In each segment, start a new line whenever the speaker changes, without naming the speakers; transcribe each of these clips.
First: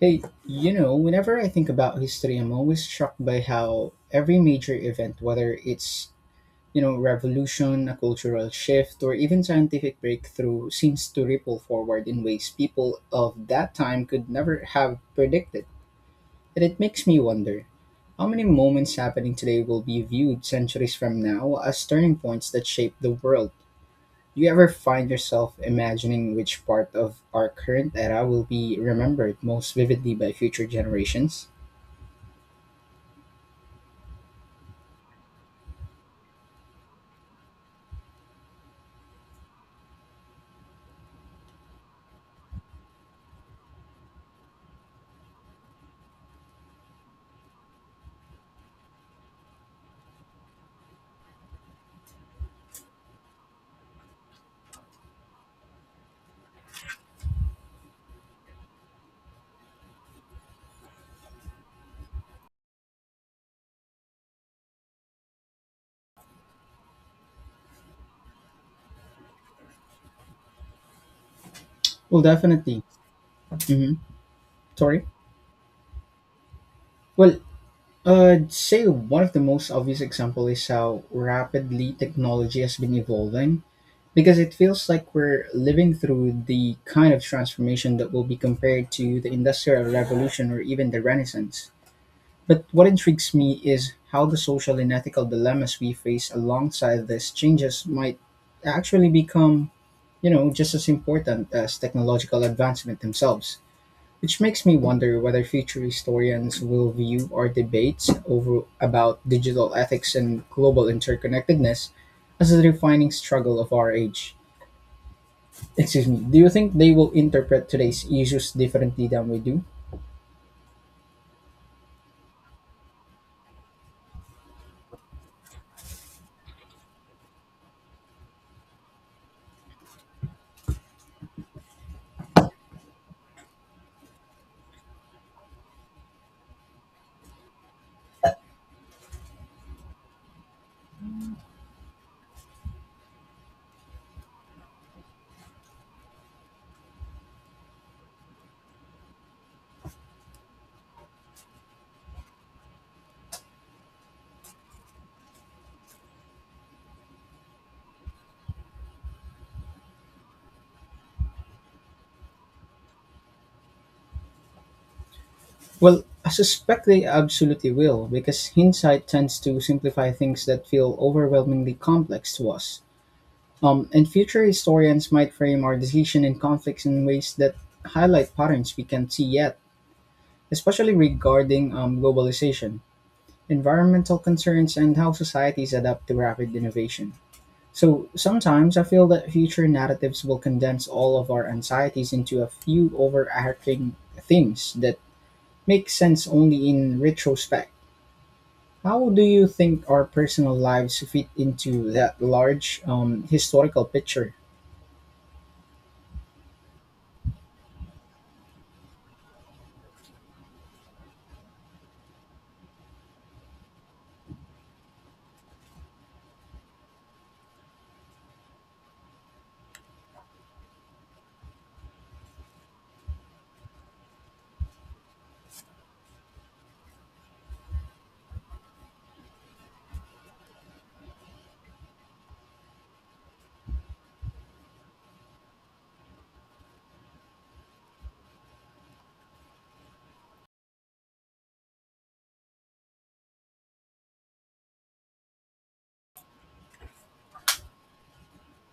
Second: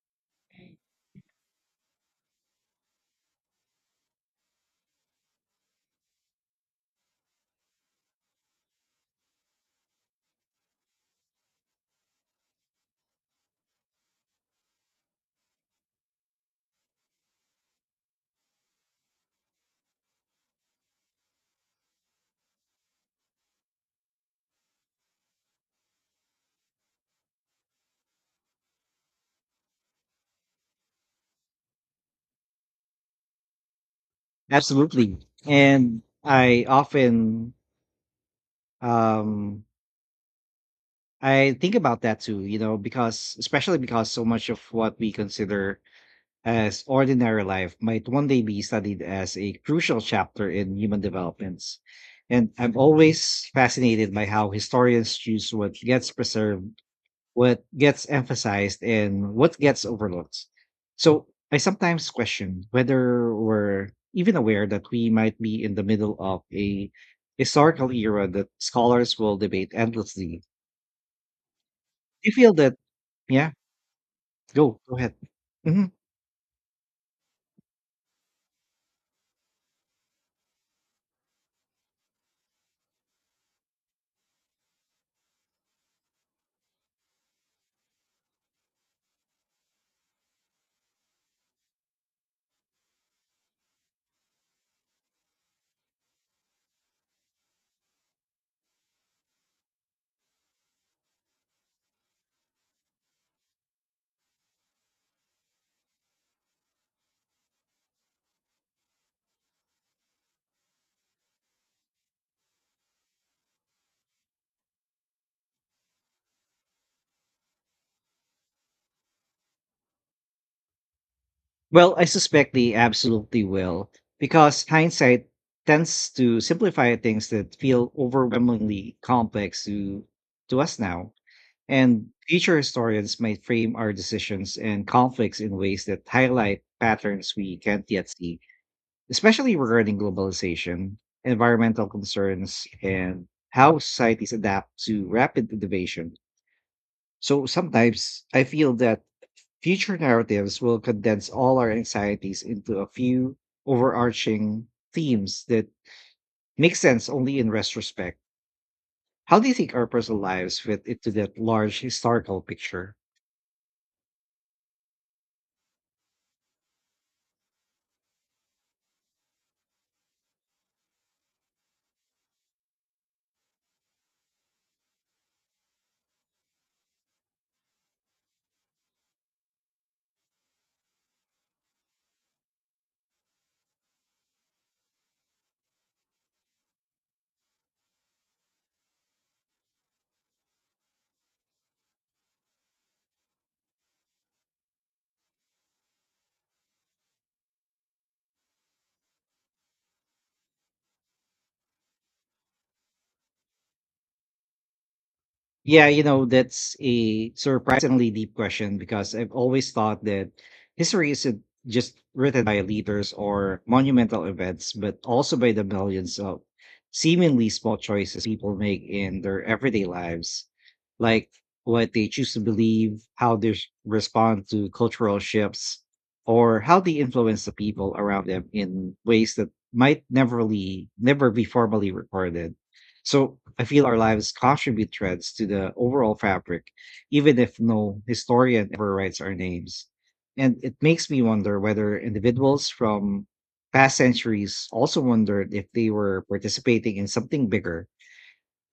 Hey, you know, whenever I think about history, I'm always struck by how every major event, whether it's, you know, revolution, a cultural shift, or even scientific breakthrough, seems to ripple forward in ways people of that time could never have predicted. And it makes me wonder how many moments happening today will be viewed centuries from now as turning points that shape the world. Do you ever find yourself imagining which part of our current era will be remembered most vividly by future generations?
Absolutely. And I often um I think about that too, you know, because especially because so much of what we consider as ordinary life might one day be studied as a crucial chapter in human developments. And I'm always fascinated by how historians choose what gets preserved, what gets emphasized, and what gets overlooked. So I sometimes question whether we're even aware that we might be in the middle of a historical era that scholars will debate endlessly.
Well,
You feel that?
definitely.
Yeah,
Hmm.
go
Sorry.
ahead. Mhm.
Well, I'd say one of the most obvious example is how rapidly technology has been evolving because it feels like we're living through the kind of transformation that will be compared to the industrial revolution or even the renaissance. But what intrigues me is how the social and ethical dilemmas we face alongside these changes might actually become, you know, just as important as technological advancement themselves. Which makes me wonder whether future historians will view our debates over about digital ethics and global interconnectedness as a defining struggle of our age. Excuse me, do you think they will interpret today's issues differently than we do?
Well, I suspect they absolutely will, because hindsight tends to simplify things that feel overwhelmingly complex to us now. And future historians might frame our decisions and conflicts in ways that highlight patterns we can't yet see, especially regarding globalization, environmental concerns, and how societies adapt to rapid innovation. So sometimes I feel that future narratives will condense all our anxieties into a few overarching themes that make sense only in retrospect. How do you think our personal lives fit into that large historical picture?
Well, I suspect they absolutely will, because hindsight tends to simplify things that feel overwhelmingly complex to us. And future historians might frame our decision and conflicts in ways that highlight patterns we can't see yet, especially regarding globalization, environmental concerns, and how societies adapt to rapid innovation. So sometimes I feel that future narratives will condense all of our anxieties into a few overarching themes that make sense only in retrospect. How do you think our personal lives fit into that large historical picture?
Yeah, you know, that's a surprisingly deep question, because I've always thought that history isn't just written by leaders or monumental events, but also by the millions of seemingly small choices people make in their everyday lives, like what they choose to believe, how they respond to cultural shifts, or how they influence the people around them in ways that might never really, never be formally recorded. So I feel our lives contribute threads to the overall fabric, even if no historian ever writes our names. And it makes me wonder whether individuals from past centuries also wondered if they were participating in something bigger.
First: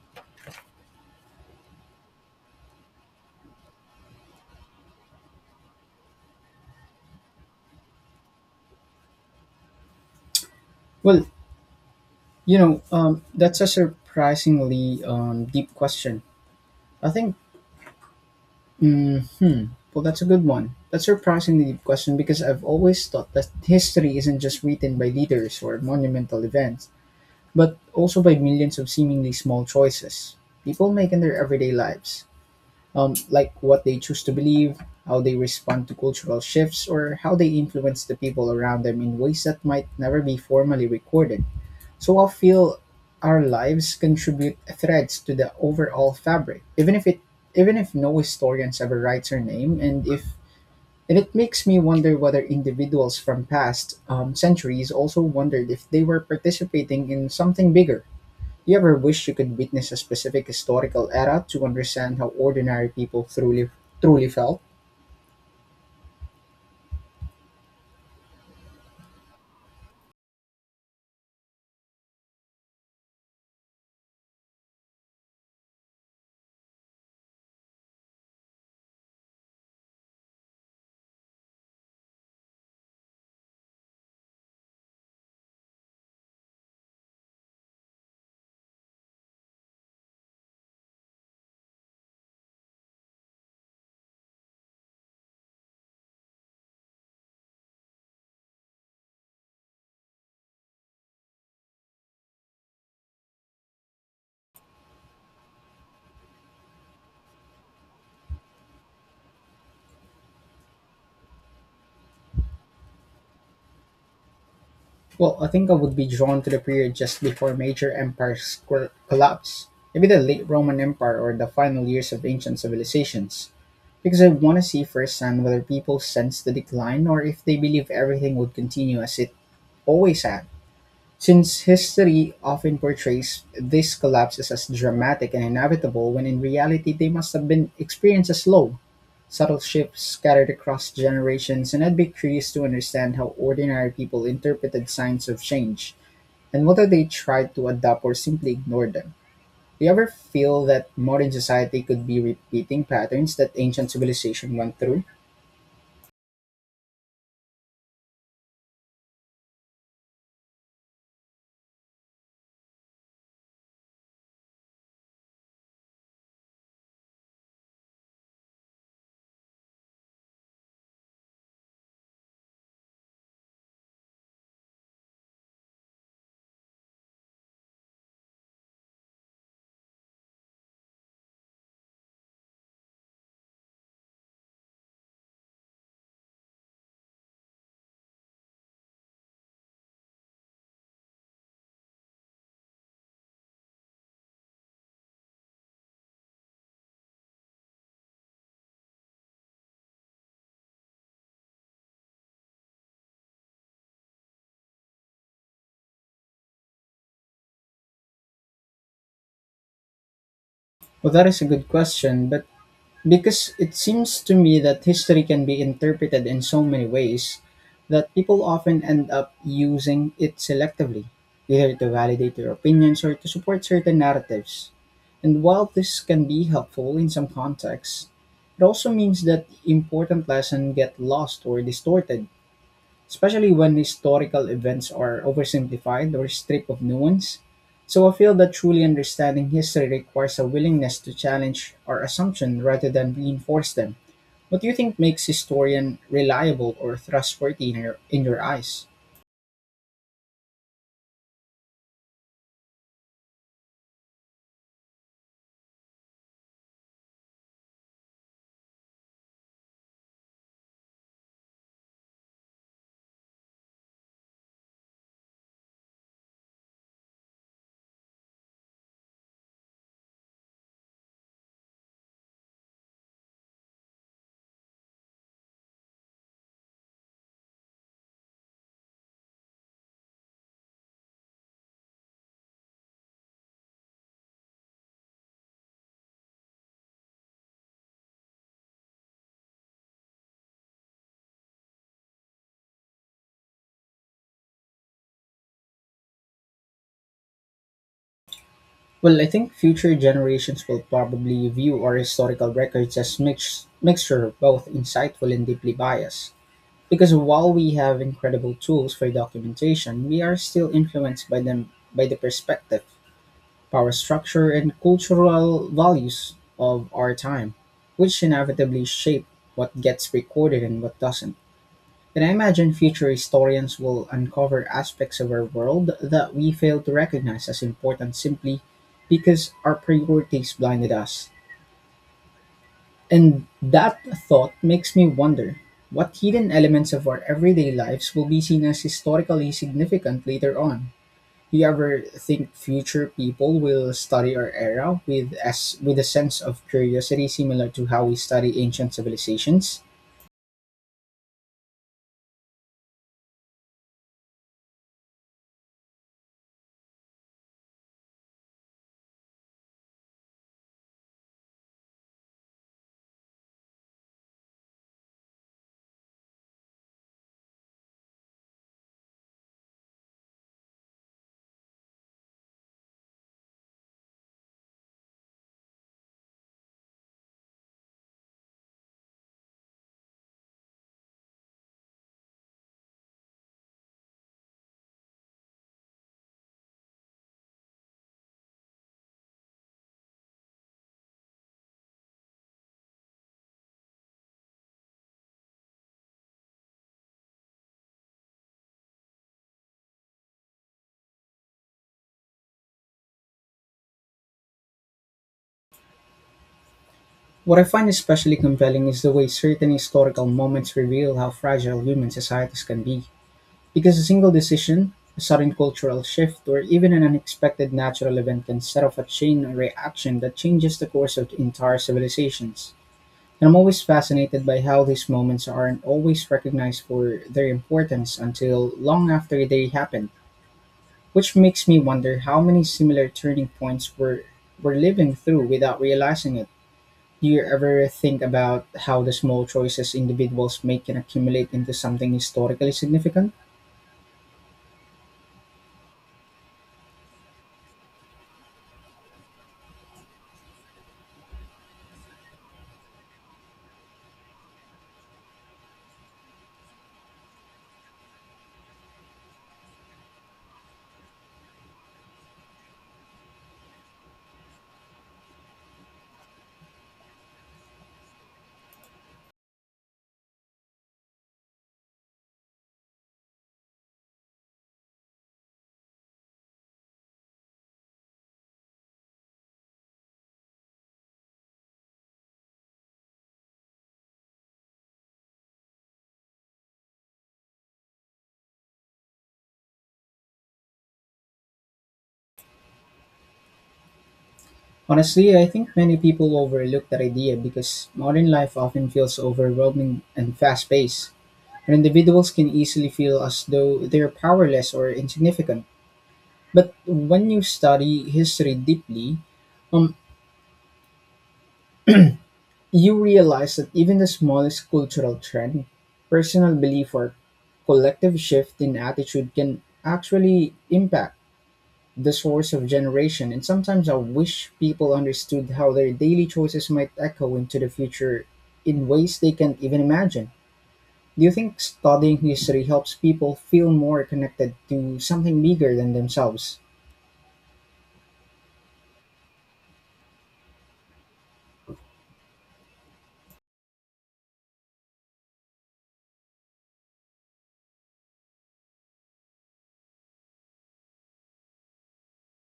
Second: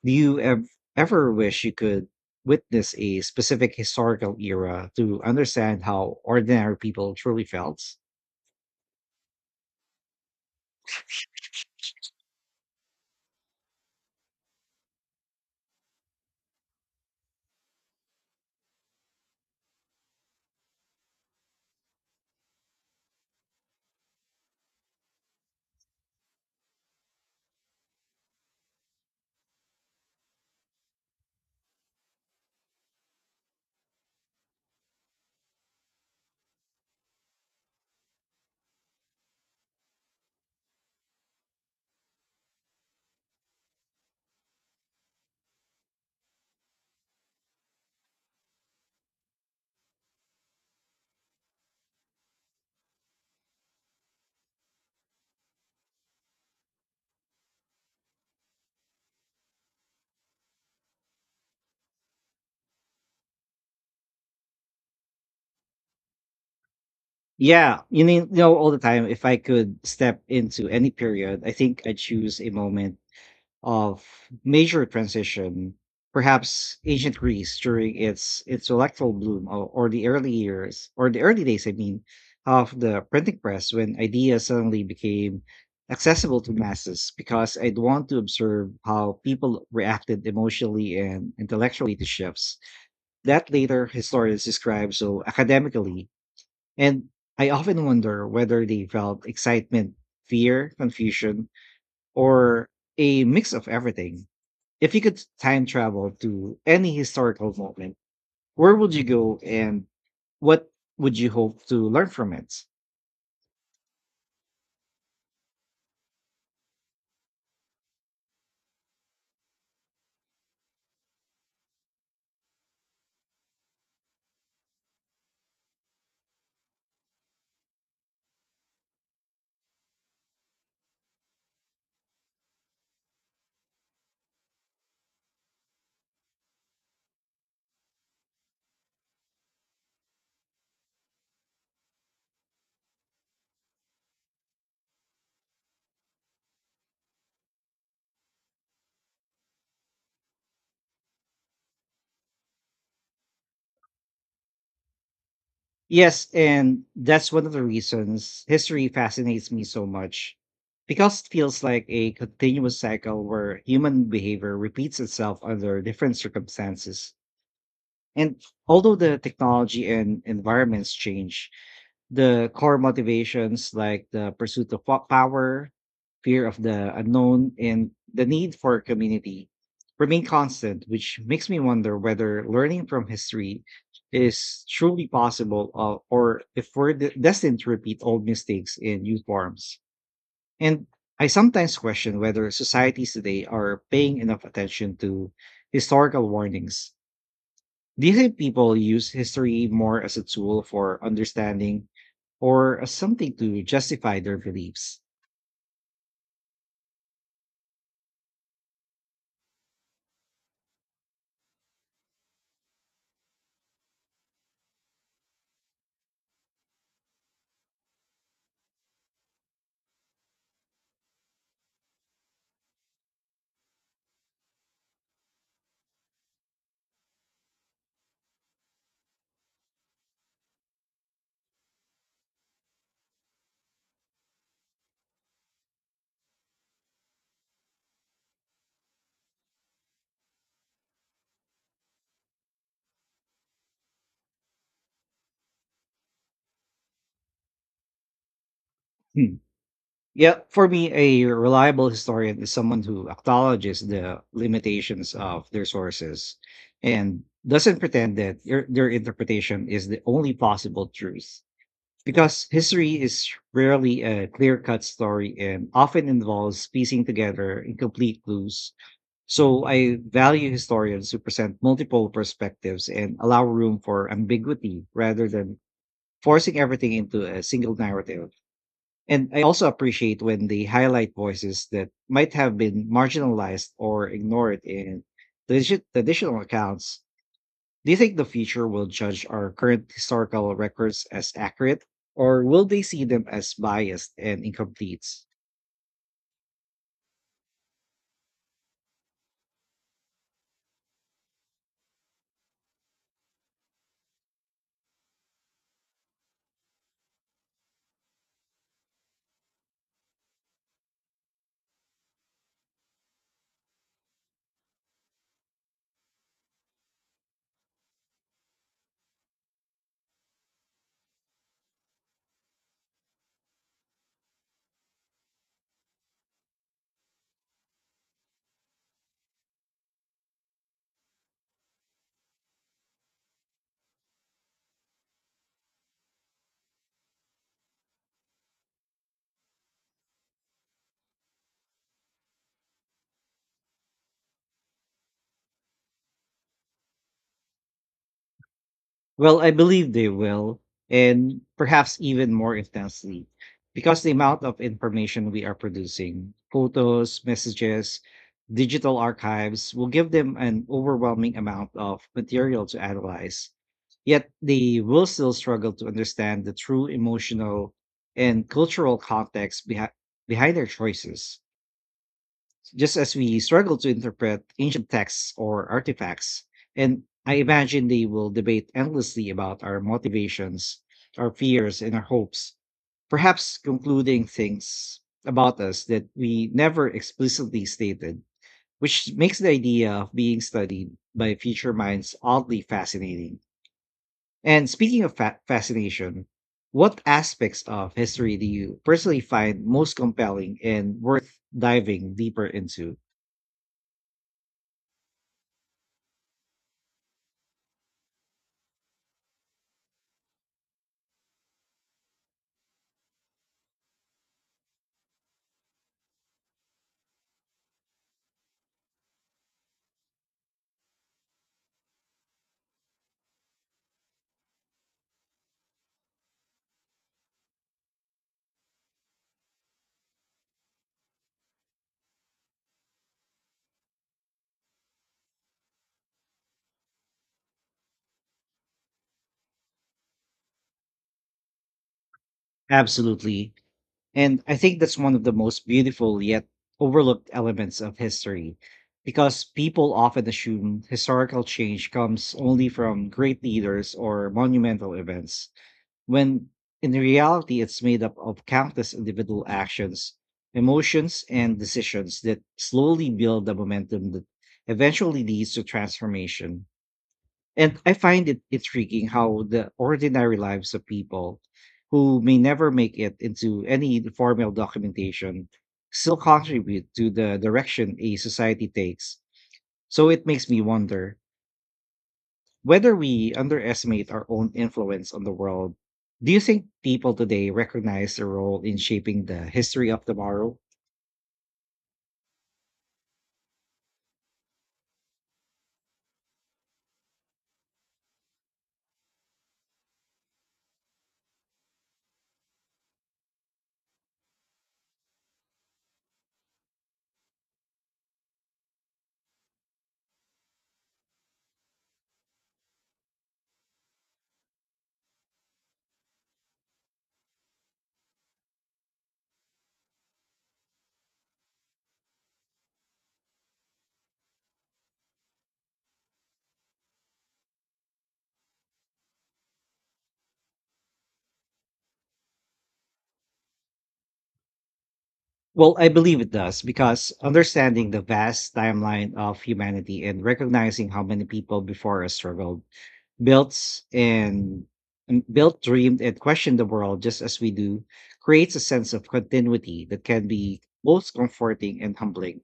Do you ev- Ever wish you could witness a specific historical era to understand how ordinary people truly felt?
Well, you know, that's a surprisingly deep question. I think Hmm. Well, that's a good one. That's a surprisingly deep question because I've always thought that history isn't just written by leaders or monumental events, but also by millions of seemingly small choices people make in their everyday lives. Like what they choose to believe, how they respond to cultural shifts, or how they influence the people around them in ways that might never be formally recorded. So I feel our lives contribute threads to the overall fabric, even if no historians ever writes her name, and if and it makes me wonder whether individuals from past centuries also wondered if they were participating in something bigger. You ever wish you could witness a specific historical era to understand how ordinary people truly felt?
Yeah, you need you know all the time. If I could step into any period, I think I'd choose a moment of major transition, perhaps ancient Greece during its electoral bloom, or the early years, or the early days, I mean, of the printing press, when ideas suddenly became accessible to masses, because I'd want to observe how people reacted emotionally and intellectually to shifts that later historians describe so academically. And I often wonder whether they felt excitement, fear, confusion, or a mix of everything. If you could time travel to any historical moment, where would you go and what would you hope to learn from it?
Well, I think I would be drawn to the period just before major empires collapse, maybe the late Roman Empire or the final years of ancient civilizations, because I want to see firsthand whether people sense the decline or if they believe everything would continue as it always had. Since history often portrays these collapses as dramatic and inevitable, when in reality they must have been experienced as slow, subtle shifts scattered across generations, and I'd be curious to understand how ordinary people interpreted signs of change and whether they try to adapt or simply ignore them. Do you ever feel that modern society could be repeating patterns that ancient civilization went through?
Yes, and that's one of the reasons history fascinates me so much, because it feels like a continuous cycle where human behavior repeats itself under different circumstances. And although the technology and environments change, the core motivations, like the pursuit of power, fear of the unknown, and the need for community, remain constant, which makes me wonder whether learning from history is truly possible, or if we're destined to repeat old mistakes in new forms. And I sometimes question whether societies today are paying enough attention to historical warnings. Do you think people use history more as a tool for understanding, or as something to justify their beliefs?
Well, that is a good question, but because it seems to me that history can be interpreted in so many ways that people often end up using it selectively, either to validate their opinions or to support certain narratives. And while this can be helpful in some contexts, it also means that important lessons get lost or distorted, especially when historical events are oversimplified or stripped of nuance. So I feel that truly understanding history requires a willingness to challenge our assumptions rather than reinforce them. What do you think makes historian reliable or trustworthy in your eyes?
Hmm. Yeah, for me, a reliable historian is someone who acknowledges the limitations of their sources and doesn't pretend that their interpretation is the only possible truth. Because history is rarely a clear cut story and often involves piecing together incomplete clues. So I value historians who present multiple perspectives and allow room for ambiguity rather than forcing everything into a single narrative. And I also appreciate when they highlight voices that might have been marginalized or ignored in traditional accounts. Do you think the future will judge our current historical records as accurate, or will they see them as biased and incomplete?
Well, I think future generations will probably view our historical records as mixture of both insightful and deeply biased. Because while we have incredible tools for documentation, we are still influenced by them by the perspective, power structure, and cultural values of our time, which inevitably shape what gets recorded and what doesn't. And I imagine future historians will uncover aspects of our world that we fail to recognize as important simply because our priorities blinded us. And that thought makes me wonder what hidden elements of our everyday lives will be seen as historically significant later on. Do you ever think future people will study our era with, as with a sense of curiosity similar to how we study ancient
Well, I
civilizations?
believe they will, and perhaps even more intensely, because the amount of information we are producing, photos, messages, digital archives, will give them an overwhelming amount of material to analyze. Yet they will still struggle to understand the true emotional and cultural context behind their choices, just as we struggle to interpret ancient texts or artifacts. And I imagine they will debate endlessly about our motivations, our fears, and our hopes, perhaps concluding things about us that we never explicitly stated, which makes the idea of being studied by future minds oddly fascinating. And speaking of fascination, what aspects of history do you personally find most compelling and worth diving deeper into?
What I find especially compelling is the way certain historical moments reveal how fragile human societies can be. Because a single decision, a sudden cultural shift, or even an unexpected natural event can set off a chain reaction that changes the course of entire civilizations. And I'm always fascinated by how these moments aren't always recognized for their importance until long after they happen, which makes me wonder how many similar turning points we're living through without realizing it. Do you ever think about how the small choices individuals make can accumulate into something historically significant?
Absolutely. And I think that's one of the most beautiful yet overlooked elements of history, because people often assume historical change comes only from great leaders or monumental events, when in reality, it's made up of countless individual actions, emotions, and decisions that slowly build the momentum that eventually leads to transformation. And I find it intriguing how the ordinary lives of people who may never make it into any formal documentation still contribute to the direction a society takes. So it makes me wonder whether we underestimate our own influence on the world. Do you think people today recognize their role in shaping the history of tomorrow?
Honestly, I think many people overlook that idea because modern life often feels overwhelming and fast paced, and individuals can easily feel as though they're powerless or insignificant. But when you study history deeply, um, you realize that even the smallest cultural trend, personal belief, or collective shift in attitude can actually impact the source of generation. And sometimes I wish people understood how their daily choices might echo into the future in ways they can't even imagine. Do you think studying history helps people feel more connected to something
Well,
bigger
I
than
believe it
themselves?
does, because understanding the vast timeline of humanity and recognizing how many people before us struggled, belts, and built, dreamed, and questioned the world just as we do creates a sense of continuity that can be both comforting and humbling.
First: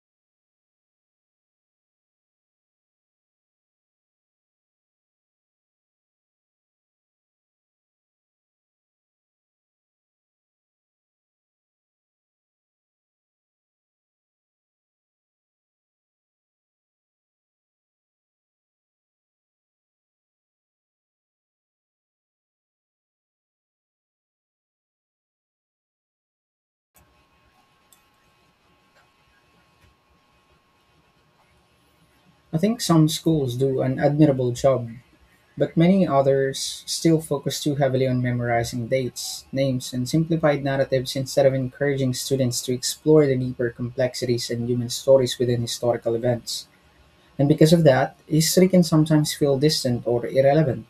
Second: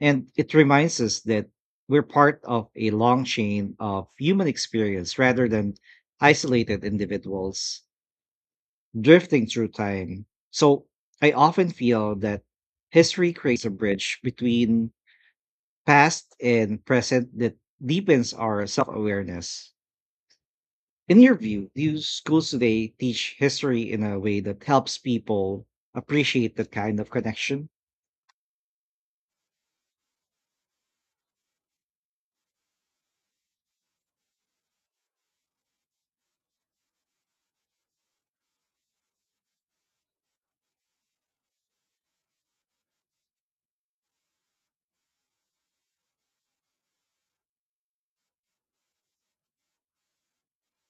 And it reminds us that we're part of a long chain of human experience rather than isolated individuals drifting through time. So I often feel that history creates a bridge between past and present that deepens our self-awareness. In your view, do schools today teach history in a way that helps people appreciate that kind of connection?
I think some schools do an admirable job, but many others still focus too heavily on memorizing dates, names, and simplified narratives instead of encouraging students to explore the deeper complexities and human stories within historical events. And because of that, history can sometimes feel distant or irrelevant,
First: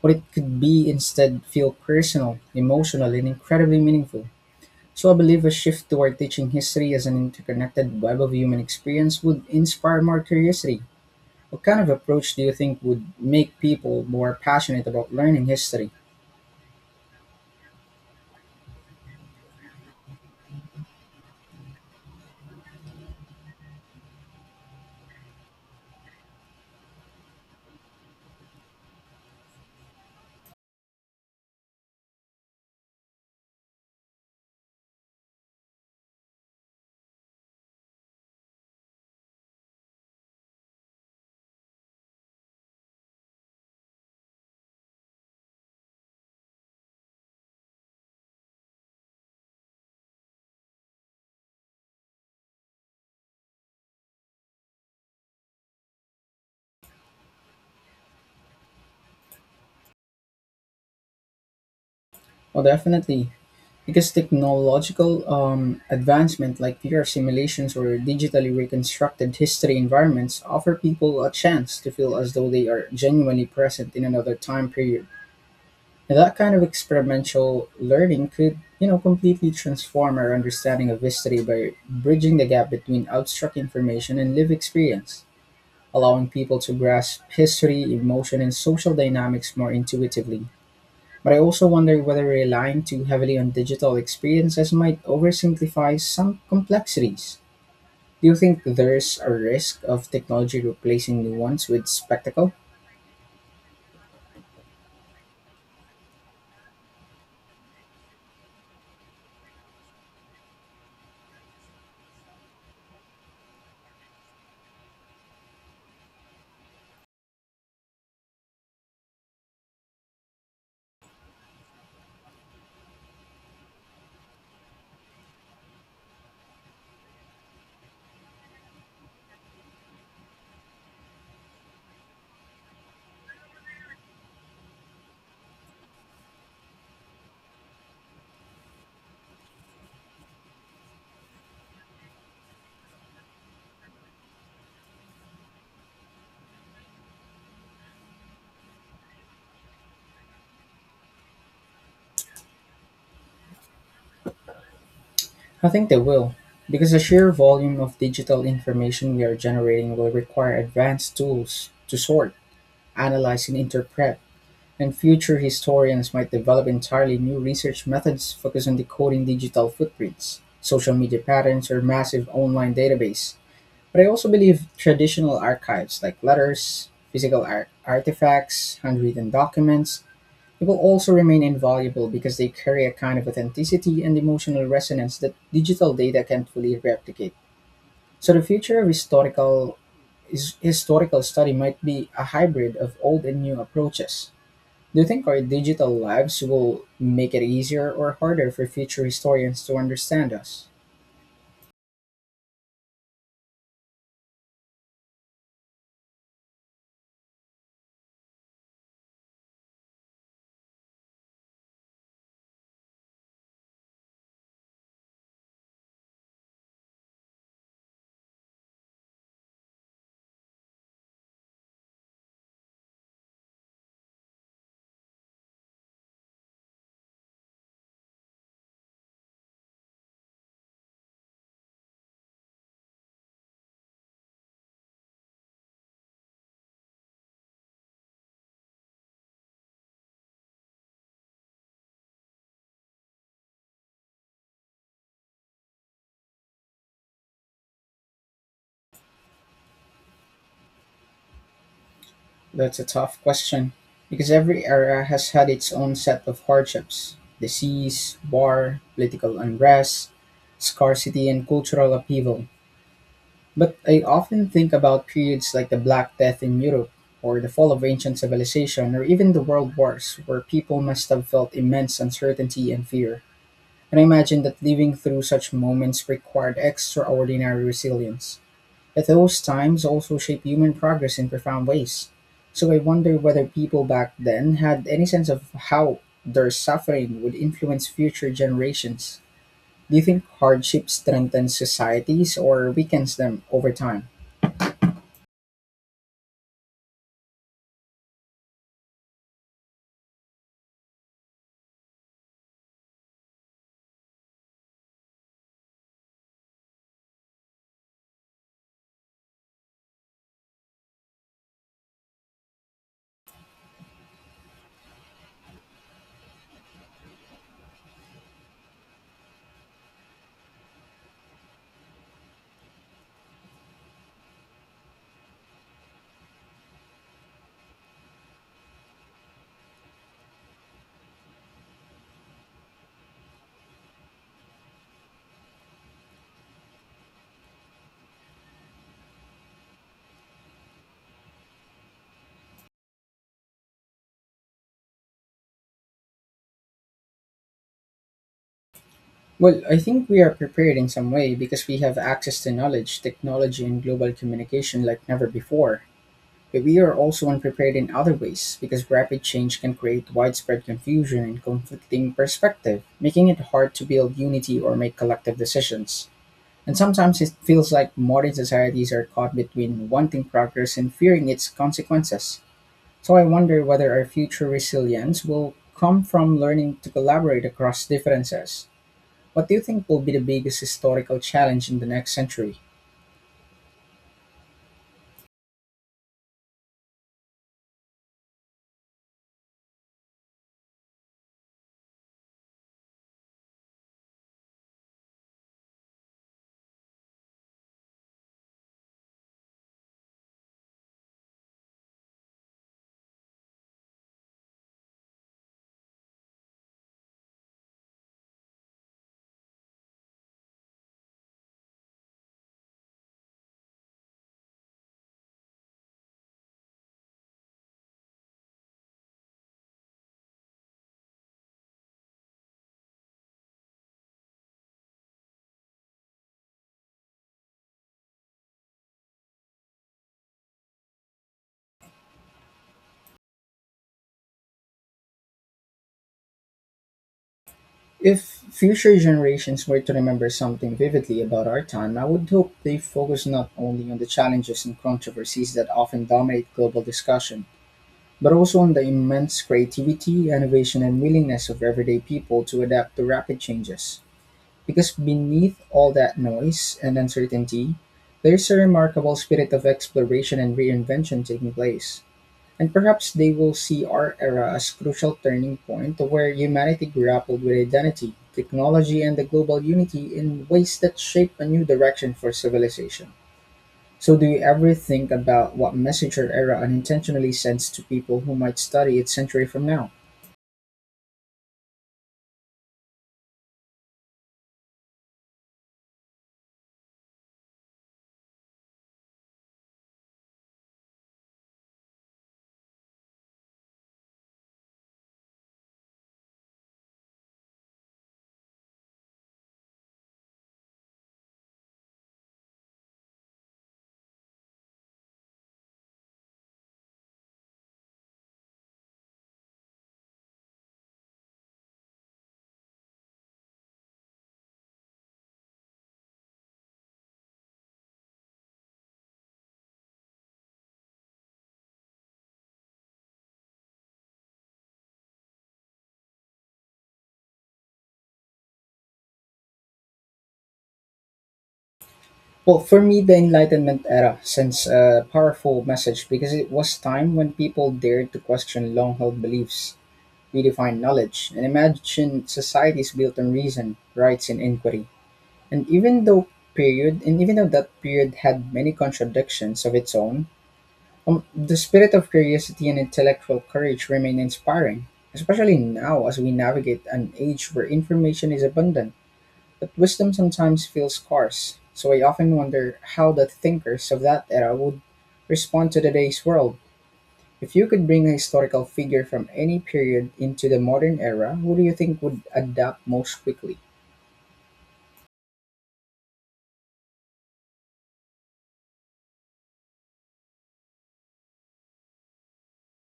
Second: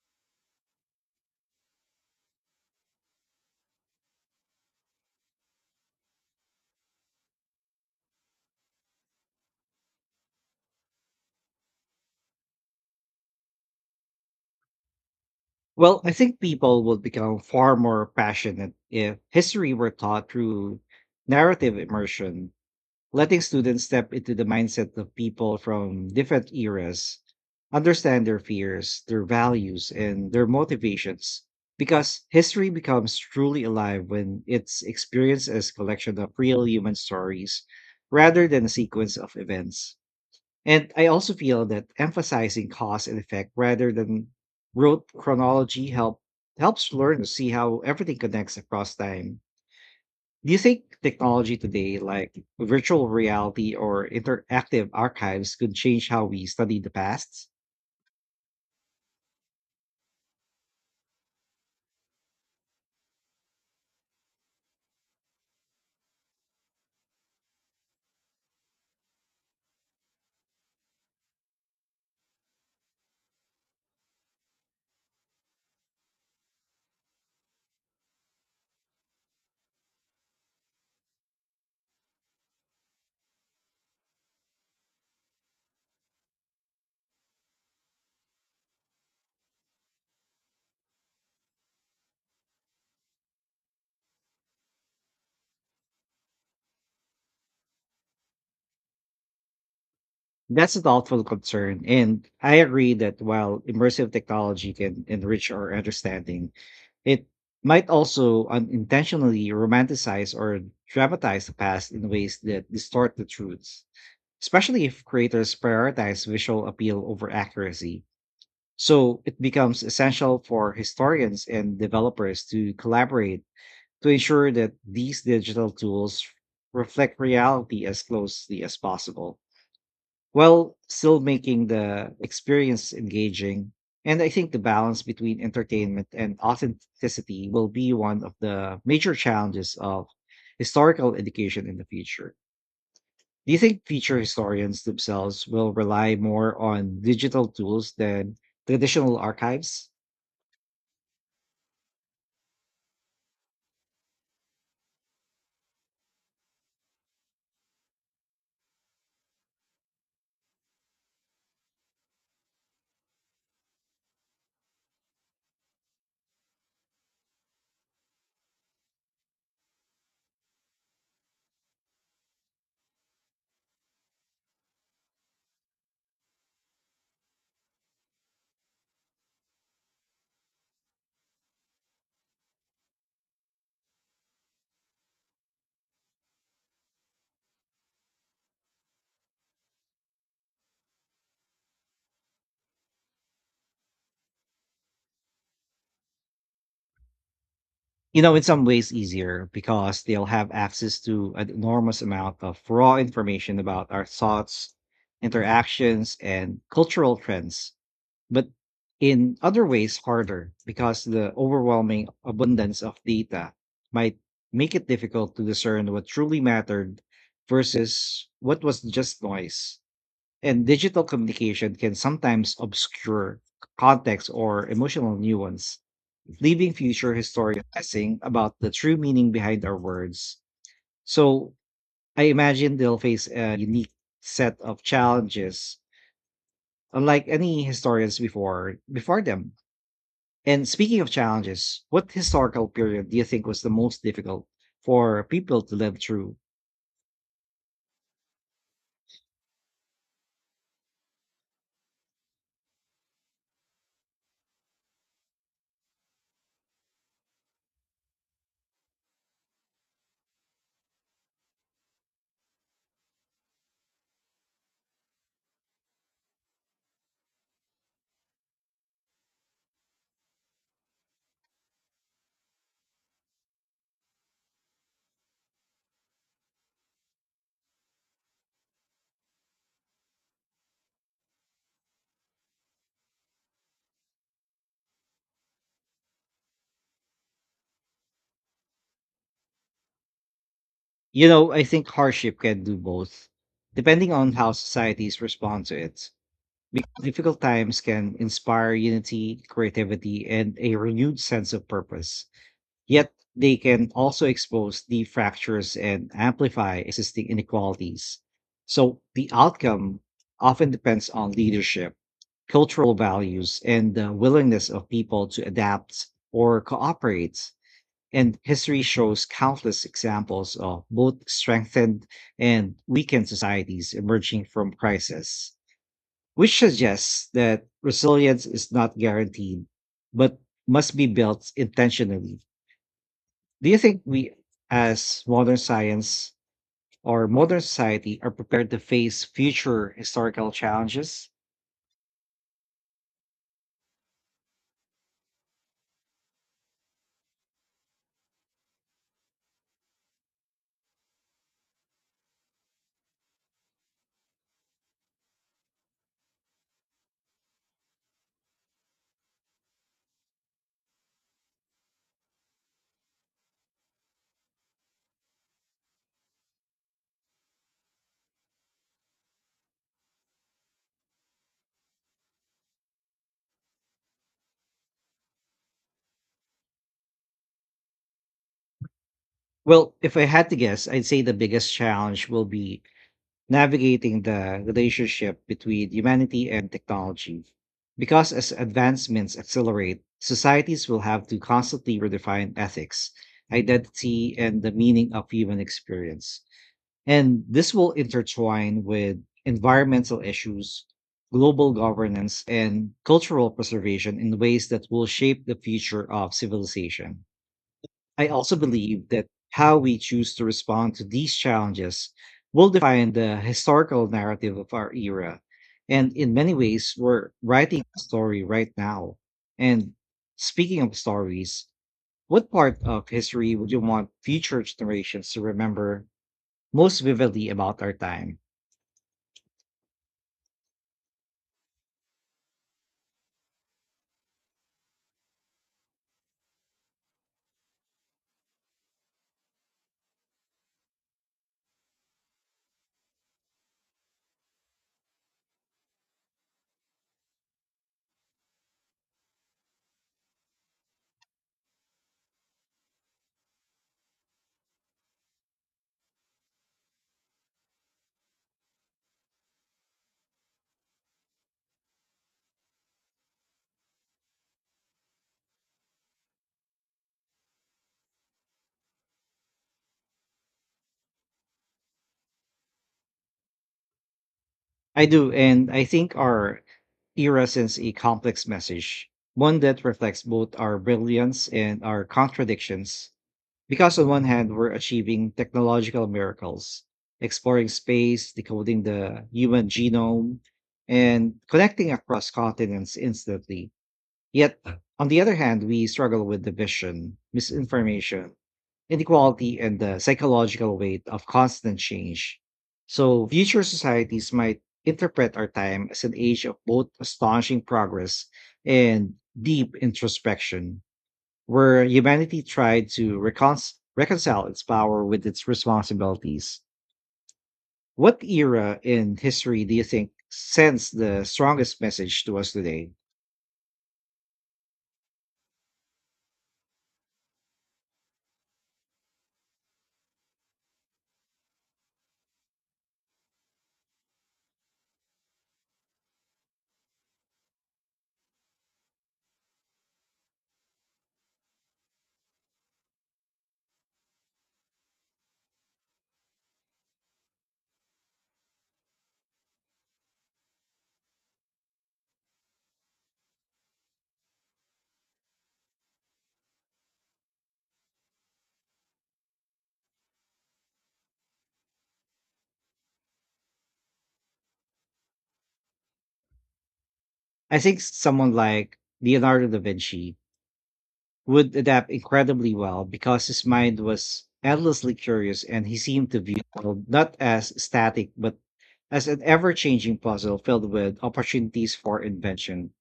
but it could be instead feel personal, emotional, and incredibly meaningful. So I believe a shift toward teaching history as an interconnected web of human experience would inspire more curiosity. What kind of approach do you think would make people more passionate about learning history?
Well, I think people would become far more passionate if history were taught through narrative immersion, letting students step into the mindset of people from different eras, understand their fears, their values, and their motivations. Because history becomes truly alive when it's experienced as collection of real human stories rather than a sequence of events. And I also feel that emphasizing cause and effect rather than rote chronology helps learn to see how everything connects across time. Do you think technology today, like virtual reality or interactive archives, could change how we study the past?
Well, definitely, because technological advancement like VR simulations or digitally reconstructed history environments offer people a chance to feel as though they are genuinely present in another time period. And that kind of experimental learning could, you know, completely transform our understanding of history by bridging the gap between abstract information and live experience, allowing people to grasp history, emotion, and social dynamics more intuitively. But I also wonder whether relying too heavily on digital experiences might oversimplify some complexities. Do you think there's a risk of technology
That's a thoughtful
replacing nuance
concern.
with
And
spectacle?
I agree that while immersive technology can enrich our understanding, it might also unintentionally romanticize or dramatize the past in ways that distort the truths, especially if creators prioritize visual appeal over accuracy. So it becomes essential for historians and developers to collaborate to ensure that these digital tools reflect reality as closely as possible while still making the experience engaging. And I think the balance between entertainment and authenticity will be one of the major challenges of historical education in the future. Do you think future historians themselves will rely more on digital tools than traditional archives?
I think they will, because the sheer volume of digital information we are generating will require advanced tools to sort, analyze, and interpret. And future historians might develop entirely new research methods focused on decoding digital footprints, social media patterns, or massive online database. But I also believe traditional archives like letters, physical artifacts, handwritten documents, they will also remain invaluable because they carry a kind of authenticity and emotional resonance that digital data can't fully replicate. So the future of historical study might be a hybrid of old and new approaches. Do you think our digital lives will make it easier or
You know, in
harder
some
for
ways
future
easier,
historians to
because they'll
understand
have
us?
access to an enormous amount of raw information about our thoughts, interactions, and cultural trends. But in other ways, harder, because the overwhelming abundance of data might make it difficult to discern what truly mattered versus what was just noise. And digital communication can sometimes obscure context or emotional nuance, leaving future historians guessing about the true meaning behind our words. So I imagine they'll face a unique set of challenges, unlike any historians before them. And speaking of challenges, what historical period do you think was the most difficult for people to live through?
That's a tough question, because every era has had its own set of hardships: disease, war, political unrest, scarcity, and cultural upheaval. But I often think about periods like the Black Death in Europe, or the fall of ancient civilization, or even the world wars, where people must have felt immense uncertainty and fear. And I imagine that living through such moments required extraordinary resilience. But those times also shape human progress in profound ways. So I wonder whether people back then had any sense of how their suffering would influence future generations. Do you think hardship
You know,
strengthens
I think hardship
societies
can
or
do
weakens
both,
them over time?
depending on how societies respond to it. Because difficult times can inspire unity, creativity, and a renewed sense of purpose. Yet they can also expose the fractures and amplify existing inequalities. So the outcome often depends on leadership, cultural values, and the willingness of people to adapt or cooperate. And history shows countless examples of both strengthened and weakened societies emerging from crisis, which suggests that resilience is not guaranteed, but must be built intentionally. Do you think we, as modern science or modern society, are prepared to face future historical challenges?
Well, I think we are prepared in some way because we have access to knowledge, technology, and global communication like never before. But we are also unprepared in other ways because rapid change can create widespread confusion and conflicting perspective, making it hard to build unity or make collective decisions. And sometimes it feels like modern societies are caught between wanting progress and fearing its consequences. So I wonder whether our future resilience will come from learning to collaborate across differences. What do you think
Well,
will be
if
the
I had to
biggest
guess, I'd say
historical
the biggest
challenge in the next
challenge will
century?
be navigating the relationship between humanity and technology. Because as advancements accelerate, societies will have to constantly redefine ethics, identity, and the meaning of human experience. And this will intertwine with environmental issues, global governance, and cultural preservation in ways that will shape the future of civilization. I also believe that how we choose to respond to these challenges will define the historical narrative of our era. And in many ways, we're writing a story right now. And speaking of stories, what part of history would you want future generations to remember most vividly about our time?
If future generations were to remember something vividly about our time, I would hope they focus not only on the challenges and controversies that often dominate global discussion, but also on the immense creativity, innovation, and willingness of everyday people to adapt to rapid changes. Because beneath all that noise and uncertainty, there's a remarkable spirit of exploration and reinvention taking place. And perhaps they will see our era as crucial turning point where humanity grappled with identity, technology, and the global unity in ways that shape a new direction for civilization. So do you ever
I
think
do,
about
and
what
I think
message your era
our
unintentionally
era
sends
sends
to
a
people who
complex
might study
message,
it century
one
from
that
now?
reflects both our brilliance and our contradictions. Because on one hand, we're achieving technological miracles, exploring space, decoding the human genome, and connecting across continents instantly. Yet, on the other hand, we struggle with division, misinformation, inequality, and the psychological weight of constant change. So, future societies might interpret our time as an age of both astonishing progress and deep introspection, where humanity tried to reconcile its power with its responsibilities. What era in history do you think sends the strongest message to us today?
Well, for me, the Enlightenment era sends a powerful message because it was time when people dared to question long-held beliefs, redefine knowledge, and imagine societies built on reason, rights, and inquiry. And even though period, and even though that period had many contradictions of its own, the spirit of curiosity and intellectual courage remain inspiring, especially now as we navigate an age where information is abundant, but wisdom sometimes feels scarce. So I often wonder how the thinkers of that era would respond to today's world. If
I
you
think
could bring a
someone
historical
like
figure from
Leonardo da
any period
Vinci
into the modern era,
would
who do you
adapt
think would
incredibly well
adapt most
because his
quickly?
mind was endlessly curious and he seemed to view the world not as static but as an ever-changing puzzle filled with opportunities for invention.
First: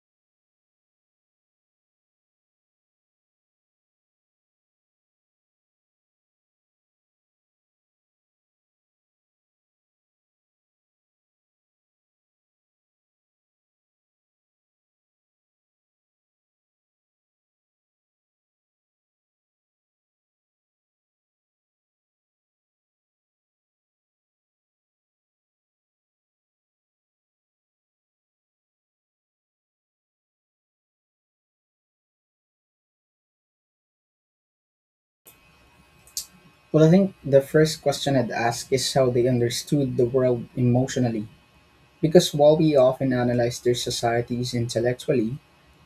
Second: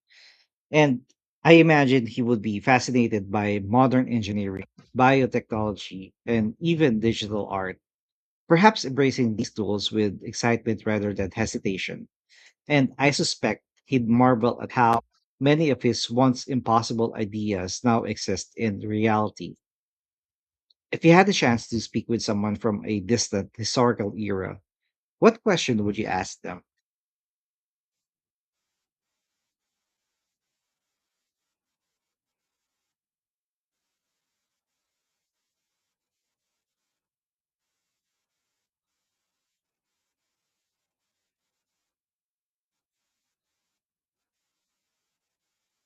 And I imagine he would be fascinated by modern engineering, biotechnology, and even digital art, perhaps embracing these tools with excitement rather than hesitation. And I suspect he'd marvel at how many of his once impossible ideas now exist in reality if you had the chance to speak with someone from a distant historical era, what question would you ask them?
Well, I think the first question I'd ask is how they understood the world emotionally. Because while we often analyze their societies intellectually,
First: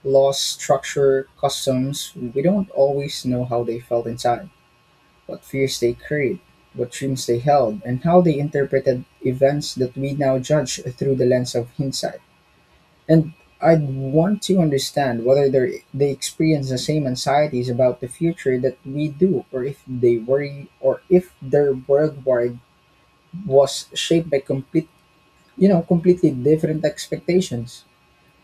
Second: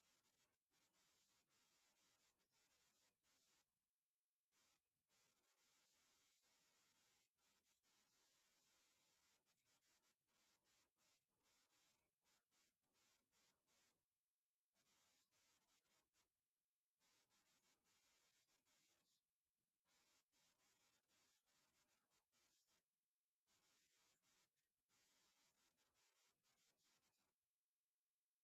laws, structure, customs, we don't always know how they felt inside, what fears they carried, what dreams they held, and how they interpreted events that we now judge through the lens of hindsight. And I'd want to understand whether they experience the same anxieties about the future that we do, or if they worry, or if their worldwide was shaped by complete, completely different expectations.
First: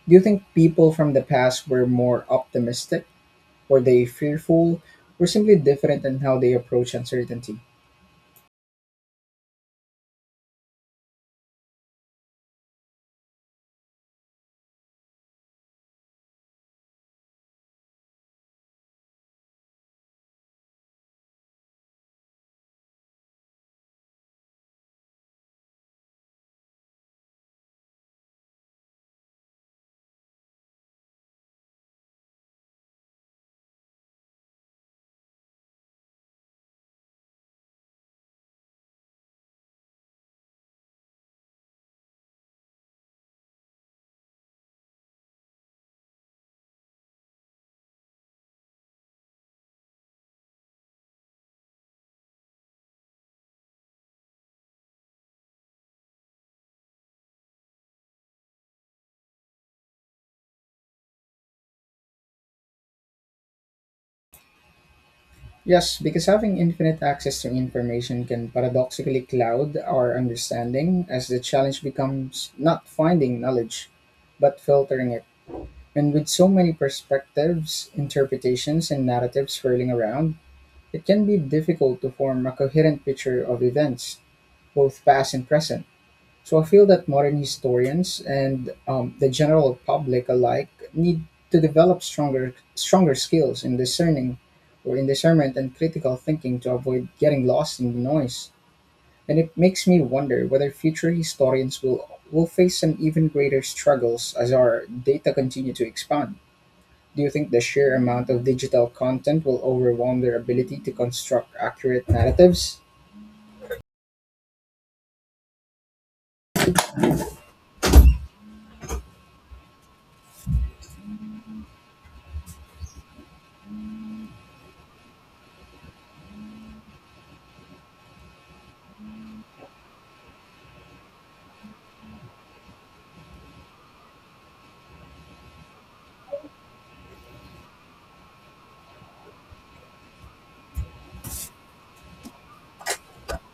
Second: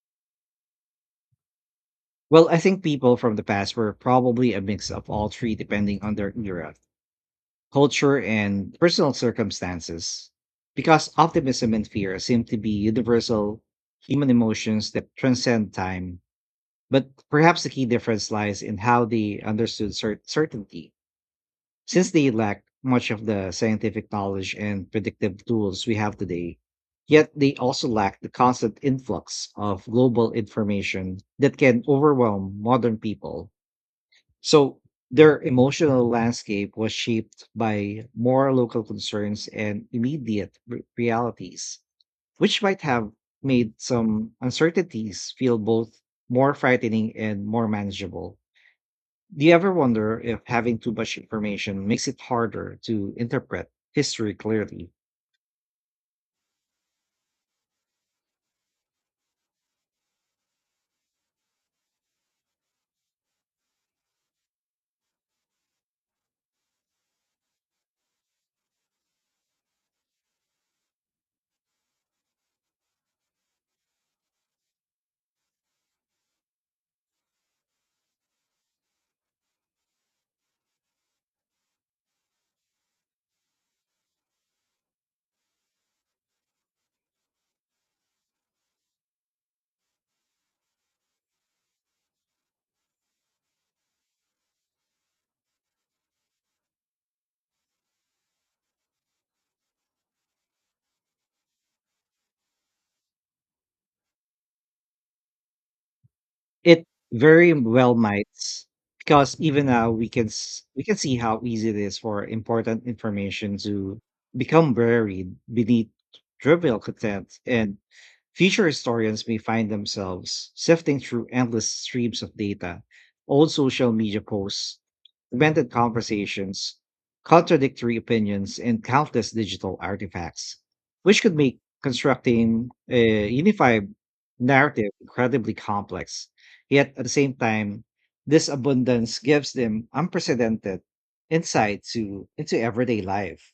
Do you think people from the past were more
Well, I think
optimistic?
people from the past
Were
were
they
probably a
fearful?
mix of all
Were
three
simply
depending
different
on
in
their
how they
era,
approach uncertainty?
culture, and personal circumstances. Because optimism and fear seem to be universal human emotions that transcend time. But perhaps the key difference lies in how they understood certainty, since they lacked much of the scientific knowledge and predictive tools we have today. Yet they also lack the constant influx of global information that can overwhelm modern people. So their emotional landscape was shaped by more local concerns and immediate realities, which might have made some uncertainties feel both more frightening and more manageable. Do you ever wonder if having too much information makes it harder to interpret history clearly?
Yes, because having infinite access to information can paradoxically cloud our understanding, as the challenge becomes not finding knowledge, but filtering it. And with so many perspectives, interpretations, and narratives swirling around, it can be difficult to form a coherent picture of events, both past and present. So I feel that modern historians and the general public alike need to develop stronger skills in discerning or in discernment and critical thinking to avoid getting lost in the noise. And it makes me wonder whether future historians will face some even greater struggles as our data continue to expand.
It
Do you think
very
the sheer
well might,
amount of digital
because
content will
even now we
overwhelm
can
their ability
we
to
can see how
construct
easy it is
accurate
for
narratives?
important information to become buried beneath trivial content and future historians may find themselves sifting through endless streams of data, old social media posts, demented conversations, contradictory opinions, and countless digital artifacts, which could make constructing a unified narrative incredibly complex. Yet at the same time, this abundance gives them unprecedented insight to into everyday life,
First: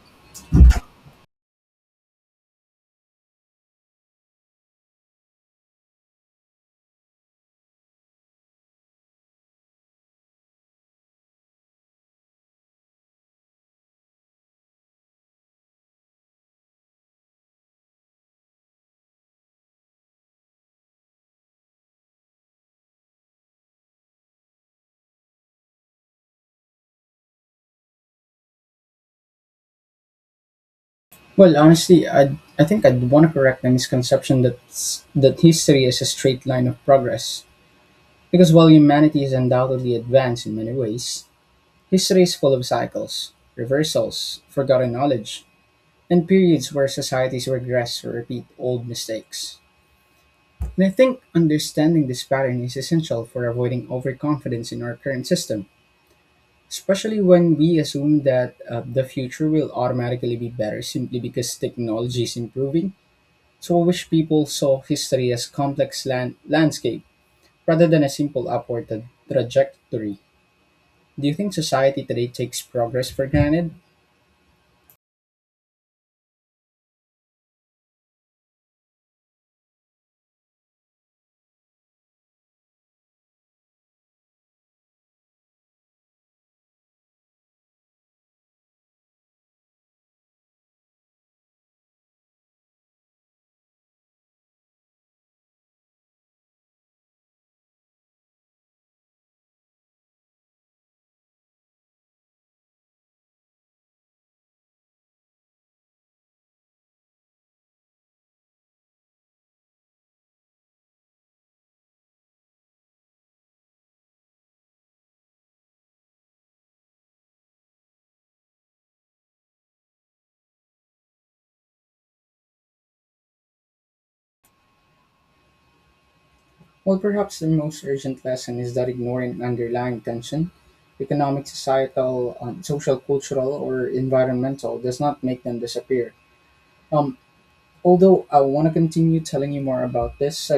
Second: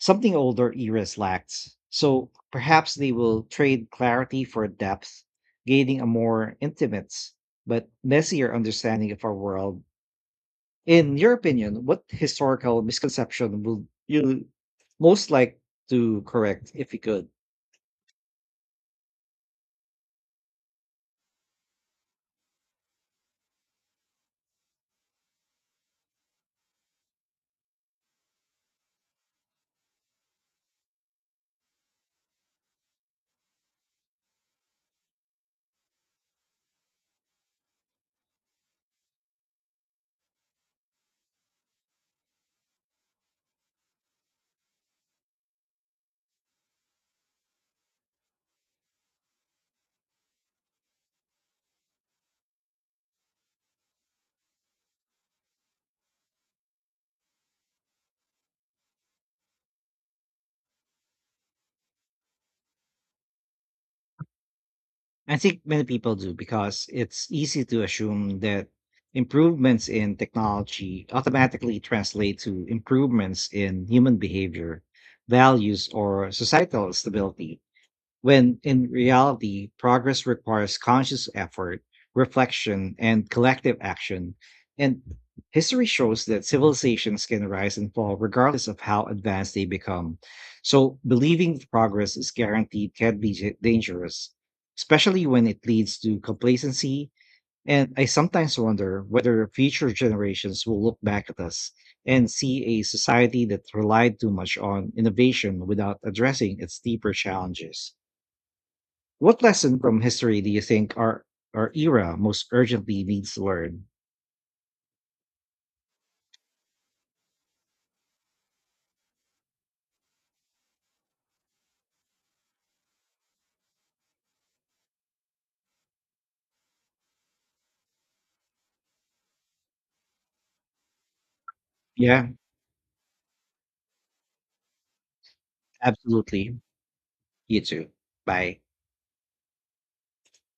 something older eras lacked, so perhaps they will trade clarity for depth, gaining a more intimate but messier understanding of our world. In your opinion, what historical misconception would you most like to correct if you could?
Well, honestly, I think I'd want to correct the misconception that that history is a straight line of progress. Because while humanity is undoubtedly advanced in many ways, history is full of cycles, reversals, forgotten knowledge, and periods where societies regress or repeat old mistakes. And I think understanding this pattern is essential for avoiding overconfidence in our current system, especially when we assume that the future will automatically be better simply because technology is improving. Swabish people saw history
I
as a
think many
complex
people do because
landscape
it's easy to
rather than a
assume
simple
that
upward
improvements in
trajectory.
technology
Do you think
automatically
society today
translate
takes
to
progress for
improvements
granted?
in human behavior, values, or societal stability when in reality, progress requires conscious effort, reflection, and collective action. And history shows that civilizations can rise and fall regardless of how advanced they become. So, believing progress is guaranteed can be dangerous, especially when it leads to complacency. And I sometimes wonder whether future generations will look back at us and see a society that relied too much on innovation without addressing its deeper challenges. What lesson from history do you think our era most urgently needs to learn?
Well, perhaps the most urgent lesson is that ignoring underlying tension, economic,
Yeah,
societal, social, cultural, or environmental, does not make them disappear.
absolutely.
Um,
You too.
although I
Bye.
want to continue telling you more about this, I